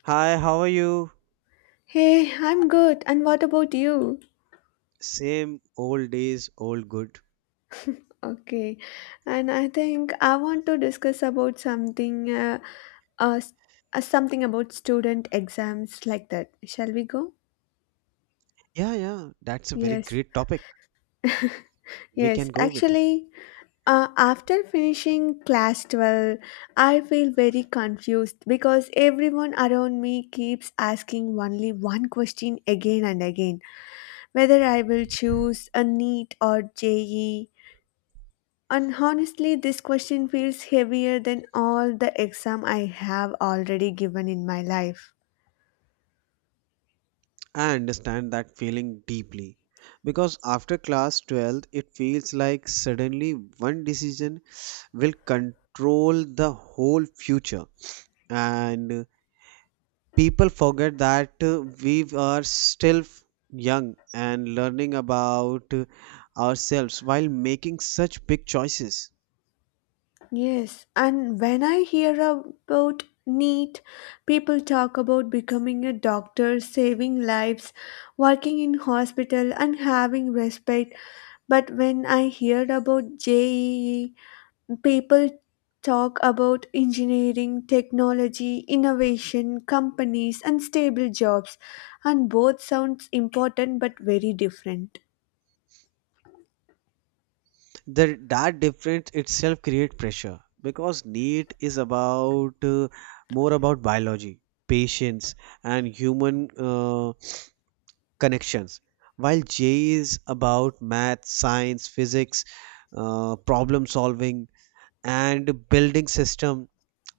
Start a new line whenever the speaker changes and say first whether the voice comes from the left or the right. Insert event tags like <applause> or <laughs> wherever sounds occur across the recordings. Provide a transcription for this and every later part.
right: Hi, how are you?
left: Hey, I'm good. And what about you?
right: Same old days, old good.
left: Okay. And I think I want to discuss about something uh, s- something about student exams like that. Shall we go?
right: Yeah, yeah, that's a very
left: Yes.
right: great topic.
left: <laughs>
right: We can
left: Yes,
right: go with it.
left: actually, after finishing class 12, I feel very confused because everyone around me keeps asking only one question again and again whether I will choose a NEET or JE. And honestly, this question feels heavier than all the exam I have already given in my life.
right: I understand that feeling deeply because after class 12th, it feels like suddenly one decision will control the whole future, and people forget that we are still young and learning about ourselves while making such big choices.
left: Yes, and when I hear about NEET, people talk about becoming a doctor, saving lives, working in hospital, and having respect. But when I heard about JEE, people talk about engineering, technology, innovation, companies, and stable jobs, and both sounds important but very different.
right: The that difference itself create pressure because NEET is about more about biology, patience, and human connections, while JE is about math, science, physics, problem solving, and building system,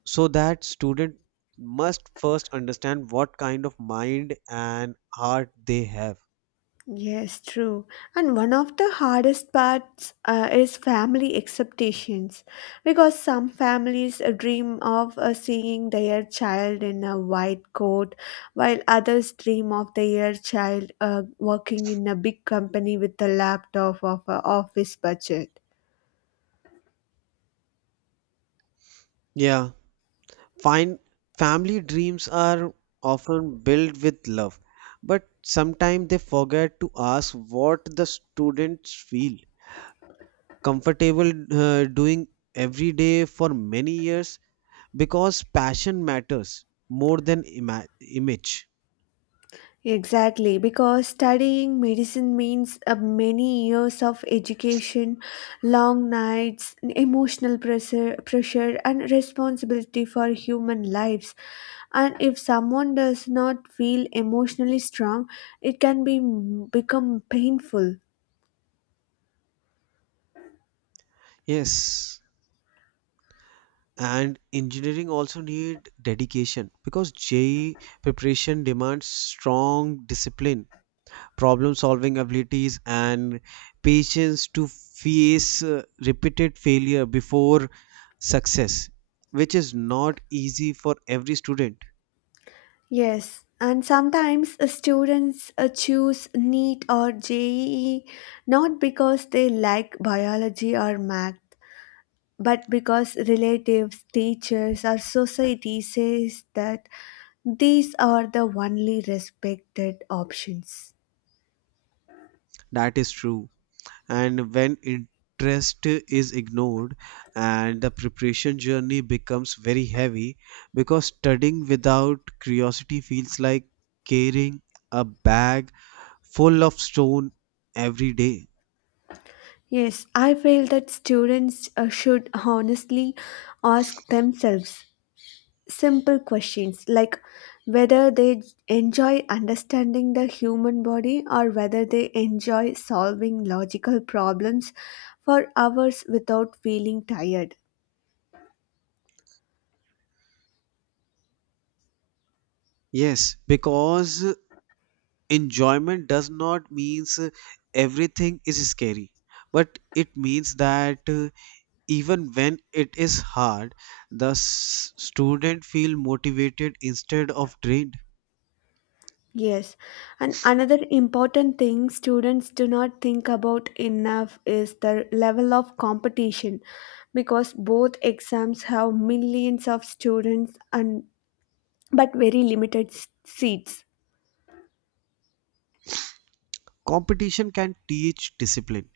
right: so that student must first understand what kind of mind and heart they have.
left: Yes, true. And one of the hardest parts is family expectations because some families dream of seeing their child in a white coat, while others dream of their child working in a big company with a laptop of an office budget.
right: Yeah, fine, family dreams are often built with love, but sometimes they forget to ask what the students feel comfortable doing every day for many years, because passion matters more than image.
left: Exactly, because studying medicine means many years of education, long nights, emotional pressure, pressure, and responsibility for human lives. And if someone does not feel emotionally strong, it can be become painful.
right: Yes, and engineering also need dedication because JEE preparation demands strong discipline, problem solving abilities, and patience to face repeated failure before success, which is not easy for every student.
left: Yes, and sometimes students choose NEET or JEE not because they like biology or math but because relatives, teachers, or society says that these are the only respected options.
right: That is true, and when interest is ignored and the preparation journey becomes very heavy, because studying without curiosity feels like carrying a bag full of stone every day.
left: Yes, I feel that students should honestly ask themselves simple questions like whether they enjoy understanding the human body or whether they enjoy solving logical problems for hours without feeling tired.
right: Yes, because enjoyment does not means everything is scary, but it means that even when it is hard, the student feel motivated instead of drained.
left: Yes, and another important thing students do not think about enough is the level of competition because both exams have millions of students and but very limited seats.
right: Competition can teach discipline,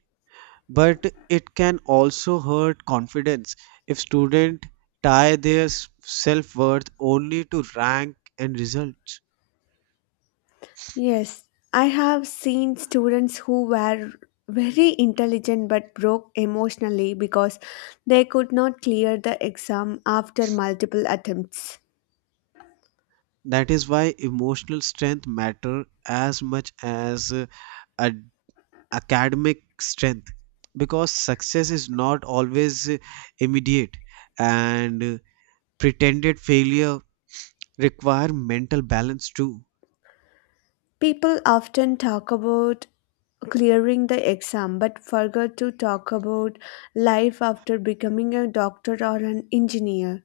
right: but it can also hurt confidence if student tie their self-worth only to rank and results.
left: Yes, I have seen students who were very intelligent but broke emotionally because they could not clear the exam after multiple attempts.
right: That is why emotional strength matter as much as academic strength, because success is not always immediate, and pretended failure require mental balance too.
left: People often talk about clearing the exam but forget to talk about life after becoming a doctor or an engineer.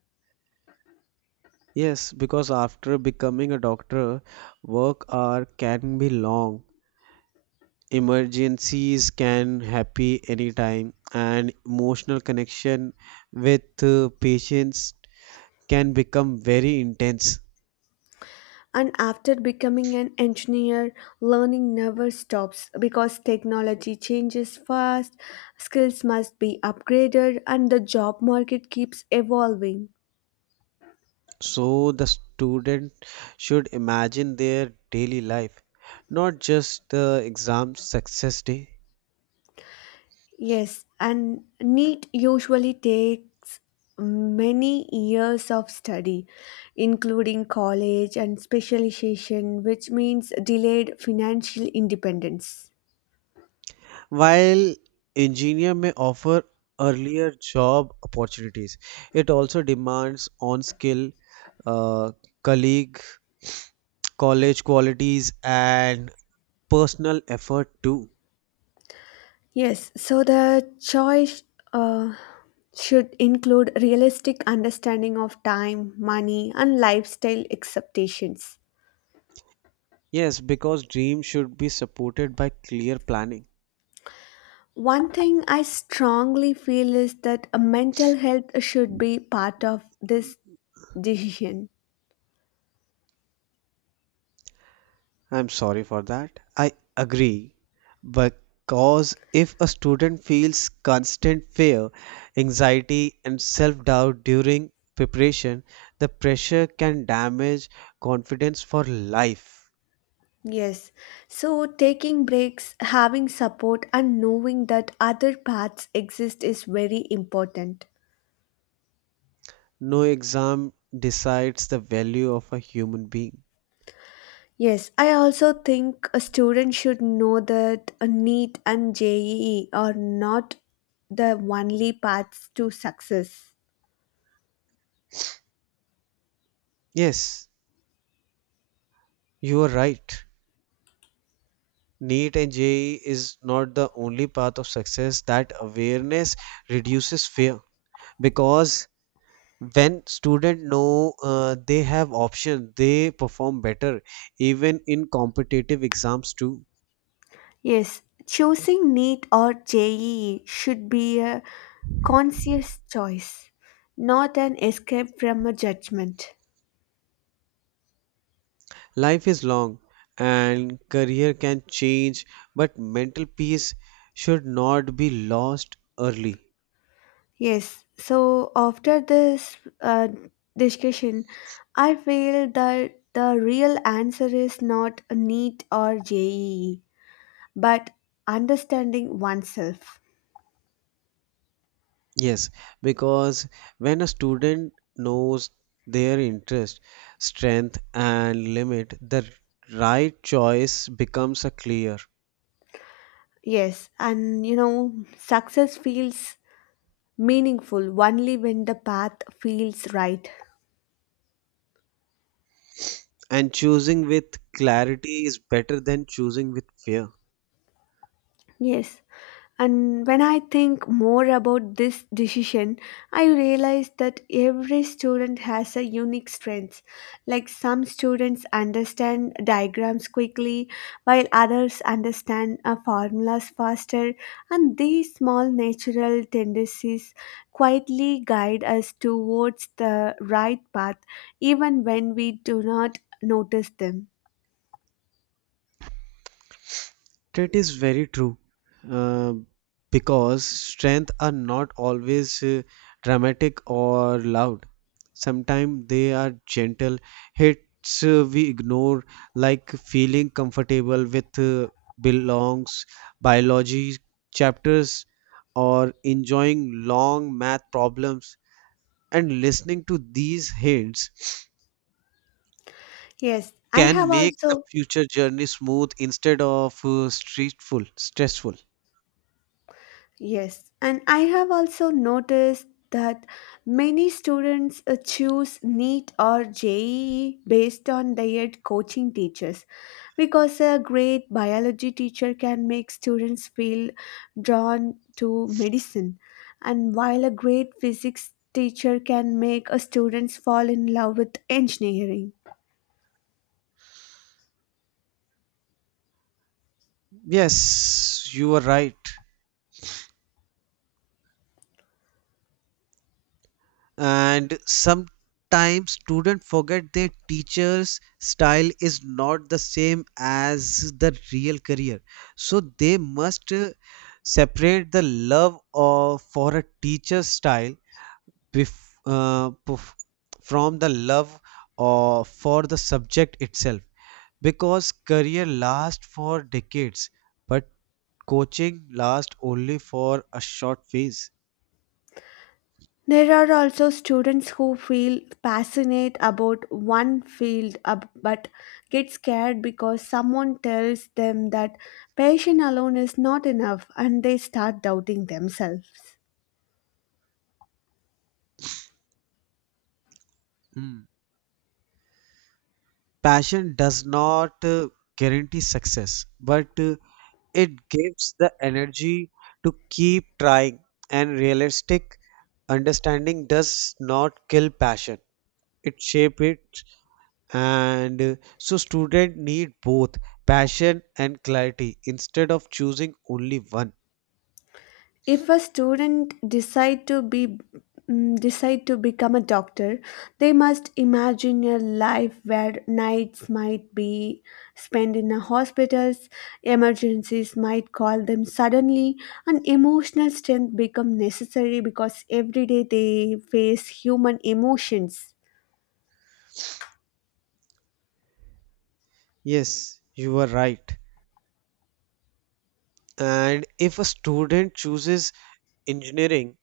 right: Yes, because after becoming a doctor, work hour can be long, emergencies can happen anytime, and emotional connection with patients can become very intense.
left: And after becoming an engineer, learning never stops because technology changes fast, skills must be upgraded, and the job market keeps evolving.
right: So the student should imagine their daily life, not just the exam success day.
left: Yes, and NEET usually takes many years of study, including college and specialization, which means delayed financial independence.
right: While engineer may offer earlier job opportunities, it also demands on skill, uh, colleague, college qualities, and personal effort too.
left: Yes, so the choice uh, should include realistic understanding of time, money, and lifestyle expectations.
right: Yes, because dreams should be supported by clear planning.
left: One thing I strongly feel is that a mental health should be part of this decision.
right: I'm sorry for that. I agree. Because if a student feels constant fear, anxiety, and self doubt during preparation, the pressure can damage confidence for life.
left: Yes. So taking breaks, having support, and knowing that other paths exist is very important.
right: No exam decides the value of a human being.
left: Yes, I also think a student should know that a NEET and JEE are not the only paths to success.
right: Yes, you are right. NEET and JEE is not the only path of success. That awareness reduces fear, because when student know they have option, they perform better even in competitive exams too.
left: Yes, choosing NEET or JEE should be a conscious choice, not an escape from a judgment.
right: Life is long and career can change, but mental peace should not be lost early.
left: Yes, so after this discussion, I feel that the real answer is not a NEET or JEE, but understanding oneself.
right: Yes, because when a student knows their interest, strength, and limit, the right choice becomes a clear.
left: Yes, and you know, success feels meaningful only when the path feels right.
right: And choosing with clarity is better than choosing with fear.
left: Yes, and when I think more about this decision, I realize that every student has a unique strength. Like some students understand diagrams quickly, while others understand formulas faster, and these small natural tendencies quietly guide us towards the right path, even when we do not notice them.
right: That is very true. Uh, because strength are not always dramatic or loud. Sometimes they are gentle hits we ignore, like feeling comfortable with belongs, biology chapters, or enjoying long math problems. And listening to these hints
left: Yes, I
right: can
left: have
right: make the
left: also.
right: future journey smooth instead of stressful. Stressful.
left: Yes, and I have also noticed that many students choose NEET or JEE based on their coaching teachers because a great biology teacher can make students feel drawn to medicine, and while a great physics teacher can make a students fall in love with engineering.
right: Yes, you are right. And sometimes students forget their teacher's style is not the same as the real career. So they must separate the love of for a teacher's style bef- uh, perf- from the love for the subject itself. Because career lasts for decades, but coaching lasts only for a short phase.
left: There are also students who feel passionate about one field but get scared because someone tells them that passion alone is not enough and they start doubting themselves.
right: Hmm. Passion does not guarantee success, but it gives the energy to keep trying. And realistic understanding does not kill passion; it shapes it. And so, student need both passion and clarity instead of choosing only one.
left: If a student decide to be decide to become a doctor, they must imagine a life where nights might be spent in a hospitals, emergencies might call them suddenly, and emotional strength become necessary because every day they face human emotions.
right: Yes, you are right. And if a student chooses engineering,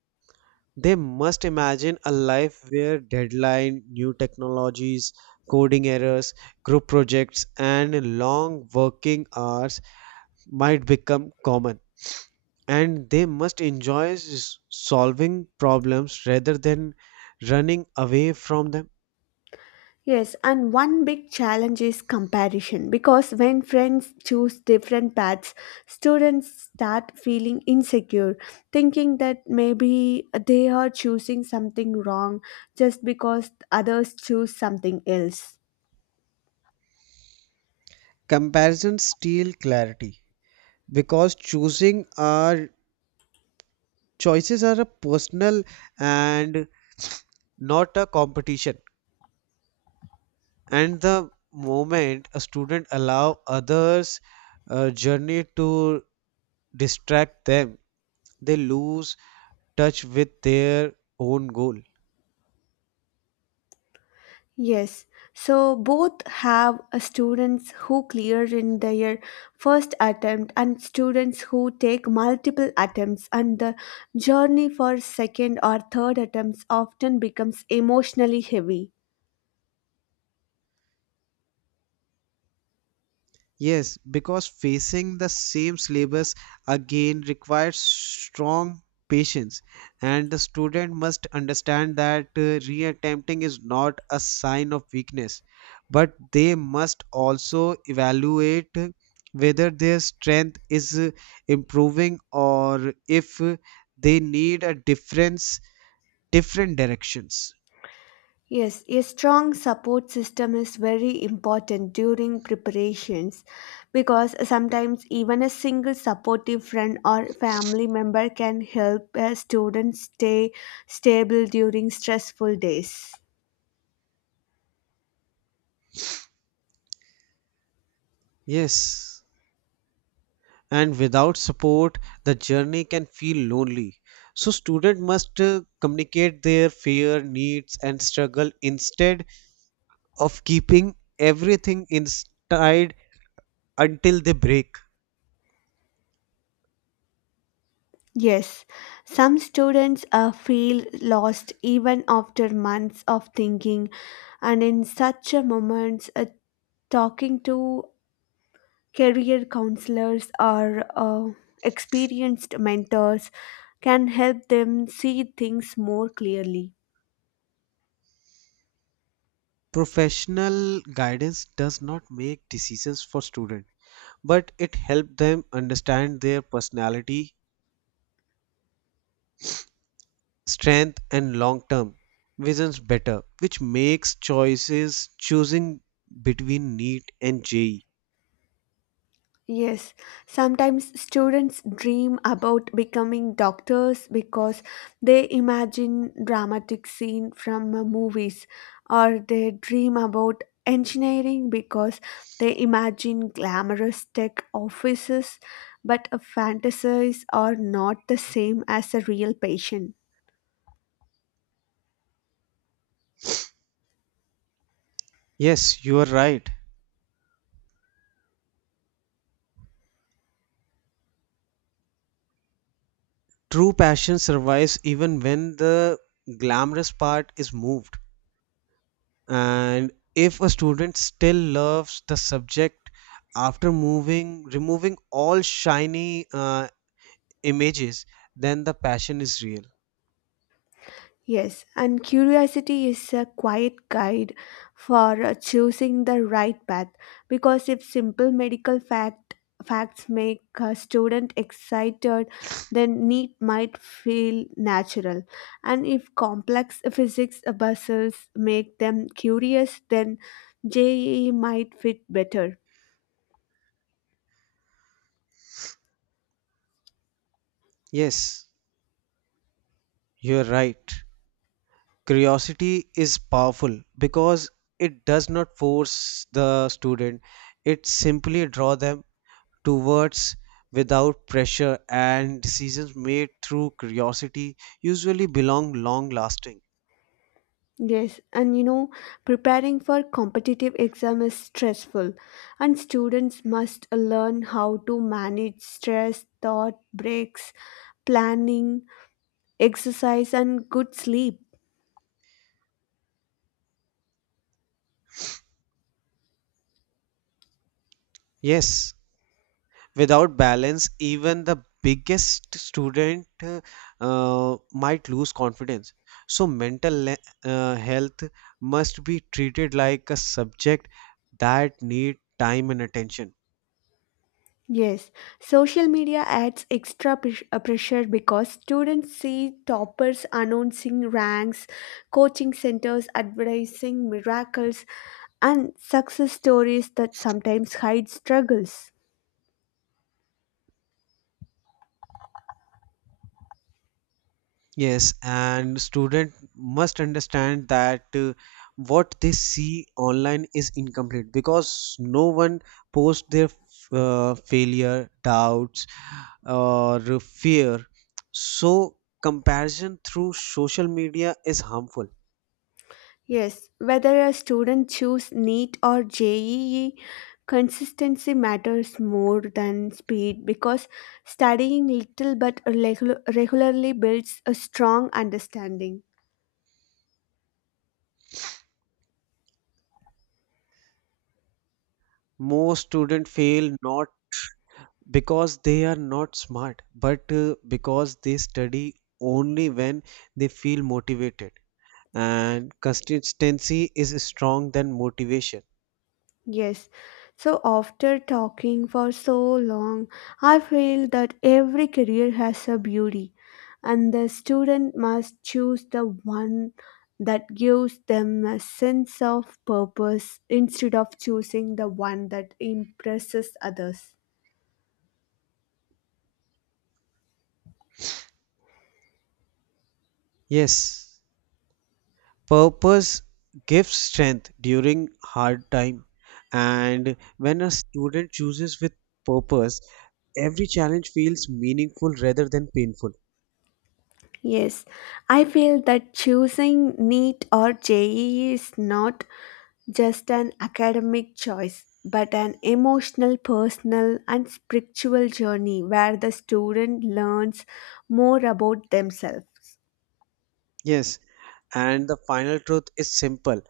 right: they must imagine a life where deadline, new technologies, coding errors, group projects, and long working hours might become common. And they must enjoy solving problems rather than running away from them.
left: Yes, and one big challenge is comparison because when friends choose different paths, students start feeling insecure, thinking that maybe they are choosing something wrong just because others choose something else.
right: Comparisons steal clarity, because choosing our choices are a personal and not a competition. And the moment a student allow others journey to distract them, they lose touch with their own goal.
left: Yes, so both have students who clear in their first attempt and students who take multiple attempts and the journey for second or third attempts often becomes emotionally heavy.
right: Yes, because facing the same syllabus again requires strong patience, and the student must understand that reattempting is not a sign of weakness, but they must also evaluate whether their strength is improving, or if they need a difference, different directions.
left: Yes, a strong support system is very important during preparations because sometimes even a single supportive friend or family member can help a student stay stable during stressful days.
right: Yes. And without support, the journey can feel lonely, so student must communicate their fear, needs, and struggle instead of keeping everything inside until they break.
left: Yes, some students feel lost even after months of thinking, and in such a moments, talking to career counselors or experienced mentors can help them see things more clearly.
right: Professional guidance does not make decisions for student, but it helps them understand their personality, strength, and long term visions better, which makes choices choosing between neat and je.
left: Yes, sometimes students dream about becoming doctors because they imagine dramatic scene from movies or they dream about engineering because they imagine glamorous tech offices but fantasies are not the same as a real patient.
right: Yes, you are right. True passion survives even when the glamorous part is moved. And if a student still loves the subject after moving, removing all shiny images, then the passion is real.
left: Yes, and curiosity is a quiet guide for choosing the right path because if simple medical facts make a student excited, then need might feel natural, and if complex physics puzzles make them curious, then JEE might fit better.
right: Yes, you're right. Curiosity is powerful because it does not force the student, it simply draw them towards without pressure, and decisions made through curiosity usually belong long lasting.
left: Yes, and you know, preparing for competitive exam is stressful, and students must learn how to manage stress, thought breaks, planning, exercise, and good sleep.
right: Yes, without balance, even the biggest student might lose confidence, so mental health must be treated like a subject that need time and attention.
left: Yes, social media adds extra pressure because students see toppers announcing ranks, coaching centers advertising miracles, and success stories that sometimes hide struggles.
right: Yes, and student must understand that what they see online is incomplete, because no one posts their failure, doubts, or fear. So comparison through social media is harmful.
left: Yes, whether a student choose NEET or JEE, consistency matters more than speed because studying little but regularly builds a strong understanding.
right: Most students fail not because they are not smart, but because they study only when they feel motivated. And consistency is strong than motivation.
left: Yes. So after talking for so long, I feel that every career has a beauty, and the student must choose the one that gives them a sense of purpose instead of choosing the one that impresses others.
right: Yes, purpose gives strength during hard time, and when a student chooses with purpose, every challenge feels meaningful rather than painful.
left: Yes, I feel that choosing NEET or JEE is not just an academic choice, but an emotional, personal, and spiritual journey where the student learns more about themselves.
right: Yes, and the final truth is simple.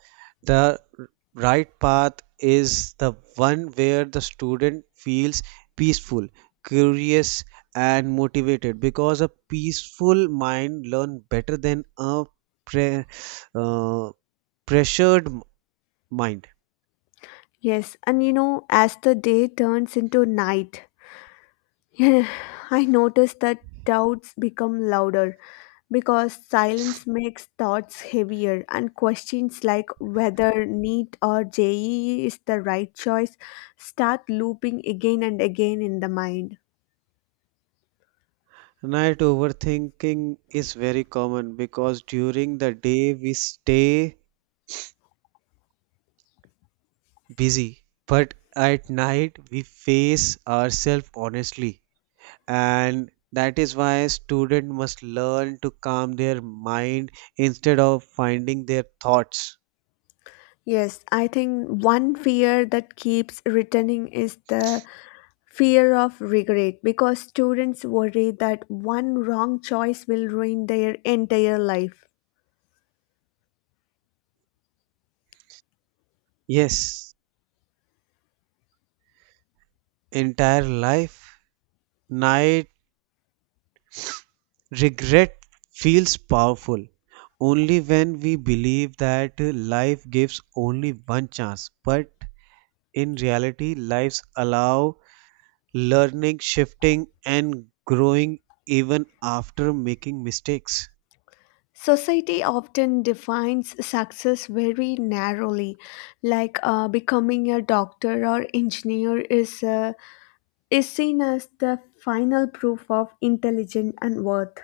right: The right path is the one where the student feels peaceful, curious, and motivated, because a peaceful mind learn better than a pre- uh, pressured mind.
left: Yes, and you know, as the day turns into night, <laughs> I notice that doubts become louder because silence makes thoughts heavier and questions like whether NEET or JEE is the right choice start looping again and again in the mind.
right: Night overthinking is very common because during the day we stay busy, but at night we face ourselves honestly. And that is why students must learn to calm their mind instead of finding their thoughts.
left: Yes, I think one fear that keeps returning is the fear of regret because students worry that one wrong choice will ruin their entire life.
right: Yes, entire life, night regret feels powerful only when we believe that life gives only one chance. But in reality, lives allow learning, shifting, and growing even after making mistakes.
left: Society often defines success very narrowly, like becoming a doctor or engineer is seen as the final proof of intelligence and worth.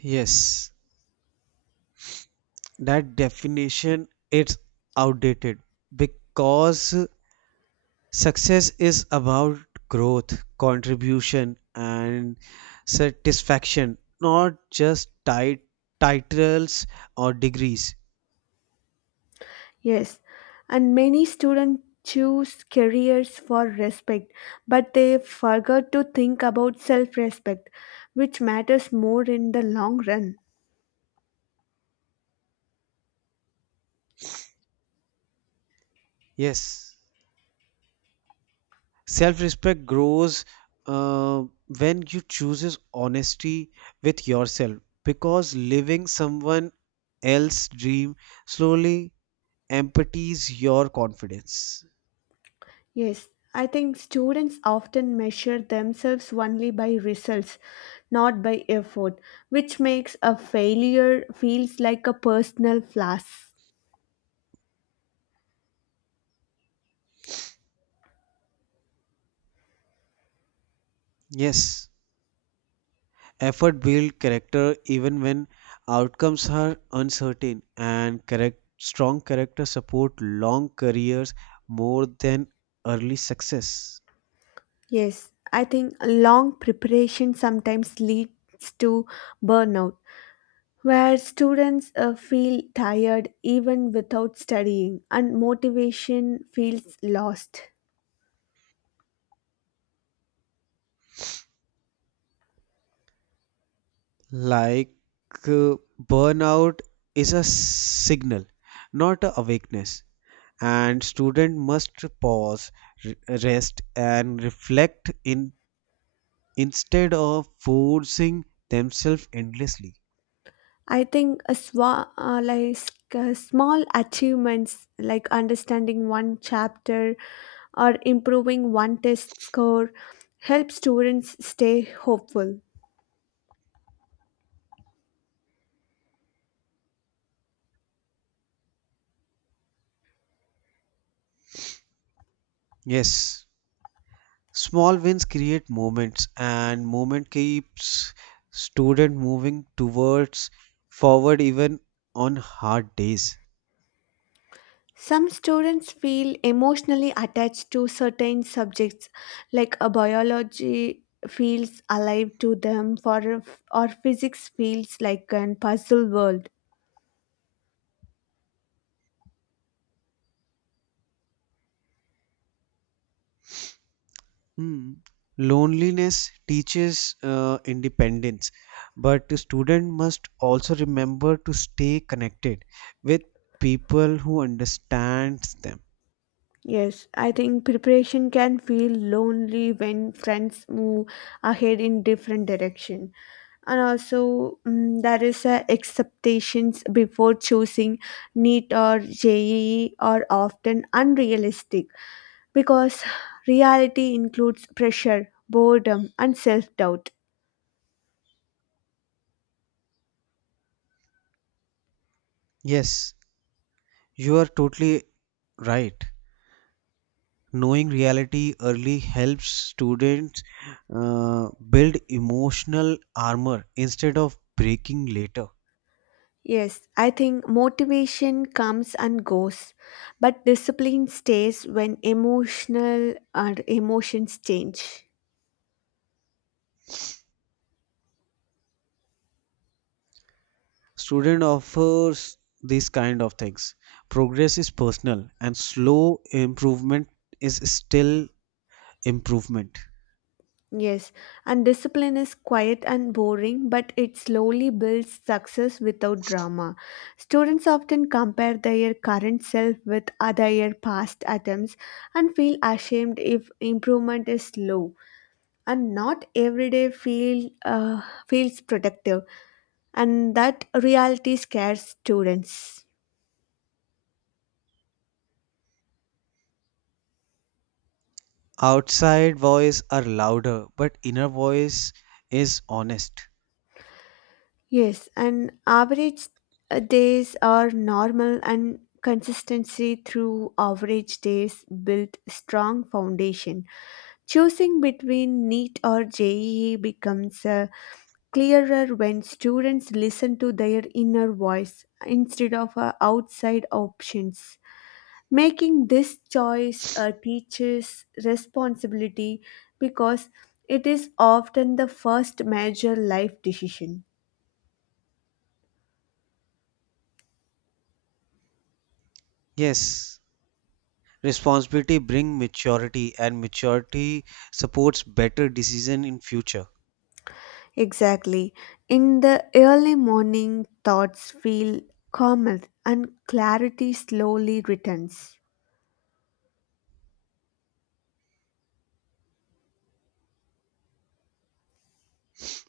right: Yes, that definition it's outdated, because success is about growth, contribution, and satisfaction, not just titles or degrees.
left: Yes, and many students choose careers for respect, but they forget to think about self respect, which matters more in the long run.
right: Yes. Self-respect grows uh, when you chooses honesty with yourself, because living someone else's dream slowly empties your confidence.
left: Yes, I think students often measure themselves only by results, not by effort, which makes a failure feels like a personal flaw.
right: Yes, effort builds character even when outcomes are uncertain, and correct strong character support long careers more than early success.
left: Yes, I think long preparation sometimes leads to burnout where students feel tired even without studying and motivation feels lost.
right: Like uh, burnout is a signal, not a awakeness. And student must pause, re- rest, and reflect in instead of forcing themselves endlessly.
left: I think a swa- like small achievements like understanding one chapter or improving one test score help students stay hopeful.
right: Yes, small wins create moments, and moment keeps student moving towards forward even on hard days.
left: Some students feel emotionally attached to certain subjects, like a biology feels alive to them, for or physics feels like an puzzle world.
right: Hmm. Loneliness teaches independence, but the student must also remember to stay connected with people who understands them.
left: Yes, I think preparation can feel lonely when friends move ahead in different direction. And also, there is a expectations before choosing NEET or JEE are often unrealistic because reality includes pressure, boredom, and self-doubt.
right: Yes, you are totally right. Knowing reality early helps students build emotional armor instead of breaking later.
left: Yes, I think motivation comes and goes, but discipline stays when emotional and emotions change.
right: Student offers these kind of things. Progress is personal, and slow improvement is still improvement.
left: Yes, and discipline is quiet and boring, but it slowly builds success without drama. Students often compare their current self with other past attempts and feel ashamed if improvement is slow. And not every day feels productive, and that reality scares students.
right: Outside voice are louder, but inner voice is honest.
left: Yes, and average days are normal and consistency through average days build strong foundation. Choosing between NEET or JEE becomes clearer when students listen to their inner voice instead of outside options. Making this choice a teacher's responsibility because it is often the first major life decision.
right: Yes, responsibility bring maturity, and maturity supports better decision in future.
left: Exactly. In the early morning, thoughts feel calmer and clarity slowly returns.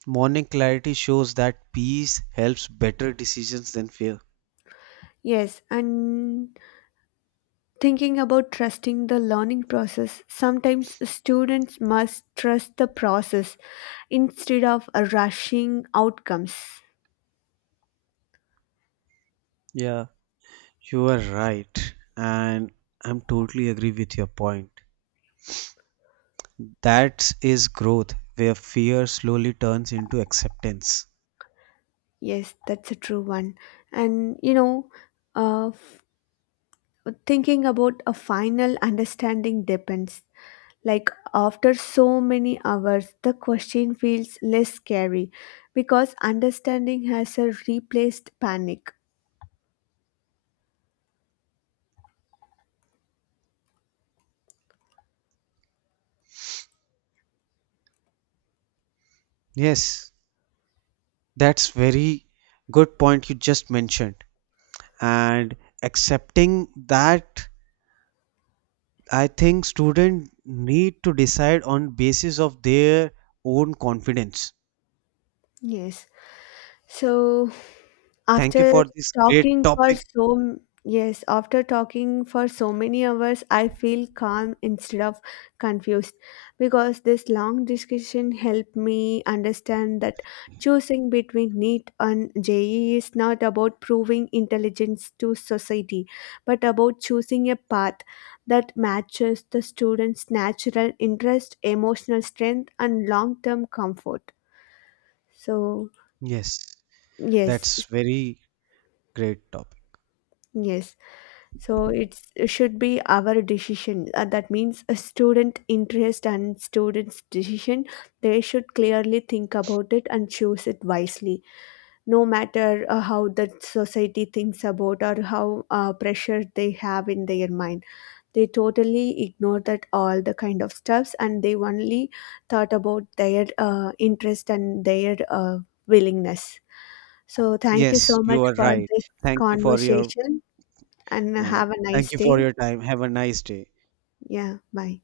right: Morning clarity shows that peace helps better decisions than fear.
left: Yes, and thinking about trusting the learning process, sometimes students must trust the process instead of rushing outcomes.
right: Yeah, you are right, and I'm totally agree with your point. That is growth where fear slowly turns into acceptance.
left: Yes, that's a true one. And you know, uh, f- thinking about a final understanding depends. Like after so many hours, the question feels less scary because understanding has a replaced panic.
right: Yes, that's very good point you just mentioned. And accepting that, I think students need to decide on basis of their own confidence.
left: Yes. So
right: Thank you
left: after
right: for this great
left: talking for
right: topic.
left: so Yes, after talking for so many hours, I feel calm instead of confused because this long discussion helped me understand that choosing between NEET and JEE is not about proving intelligence to society, but about choosing a path that matches the student's natural interest, emotional strength, and long-term comfort. So
right: Yes,
left: yes,
right: that's very great topic.
left: yes. So it's, it should be our decision. That means a student interest and student's decision. They should clearly think about it and choose it wisely, no matter how the society thinks about or how pressure they have in their mind. They totally ignore that all the kind of stuffs and they only thought about their interest and their willingness. So thank you
right: Yes,
left: so
right: you
left: much
right: are
left: for
right: right.
left: this
right: Thank you for your
left: conversation and
right: uh,
left: have a nice
right: thank you for
left: day.
right: your time. Have a nice day.
left: Yeah, bye.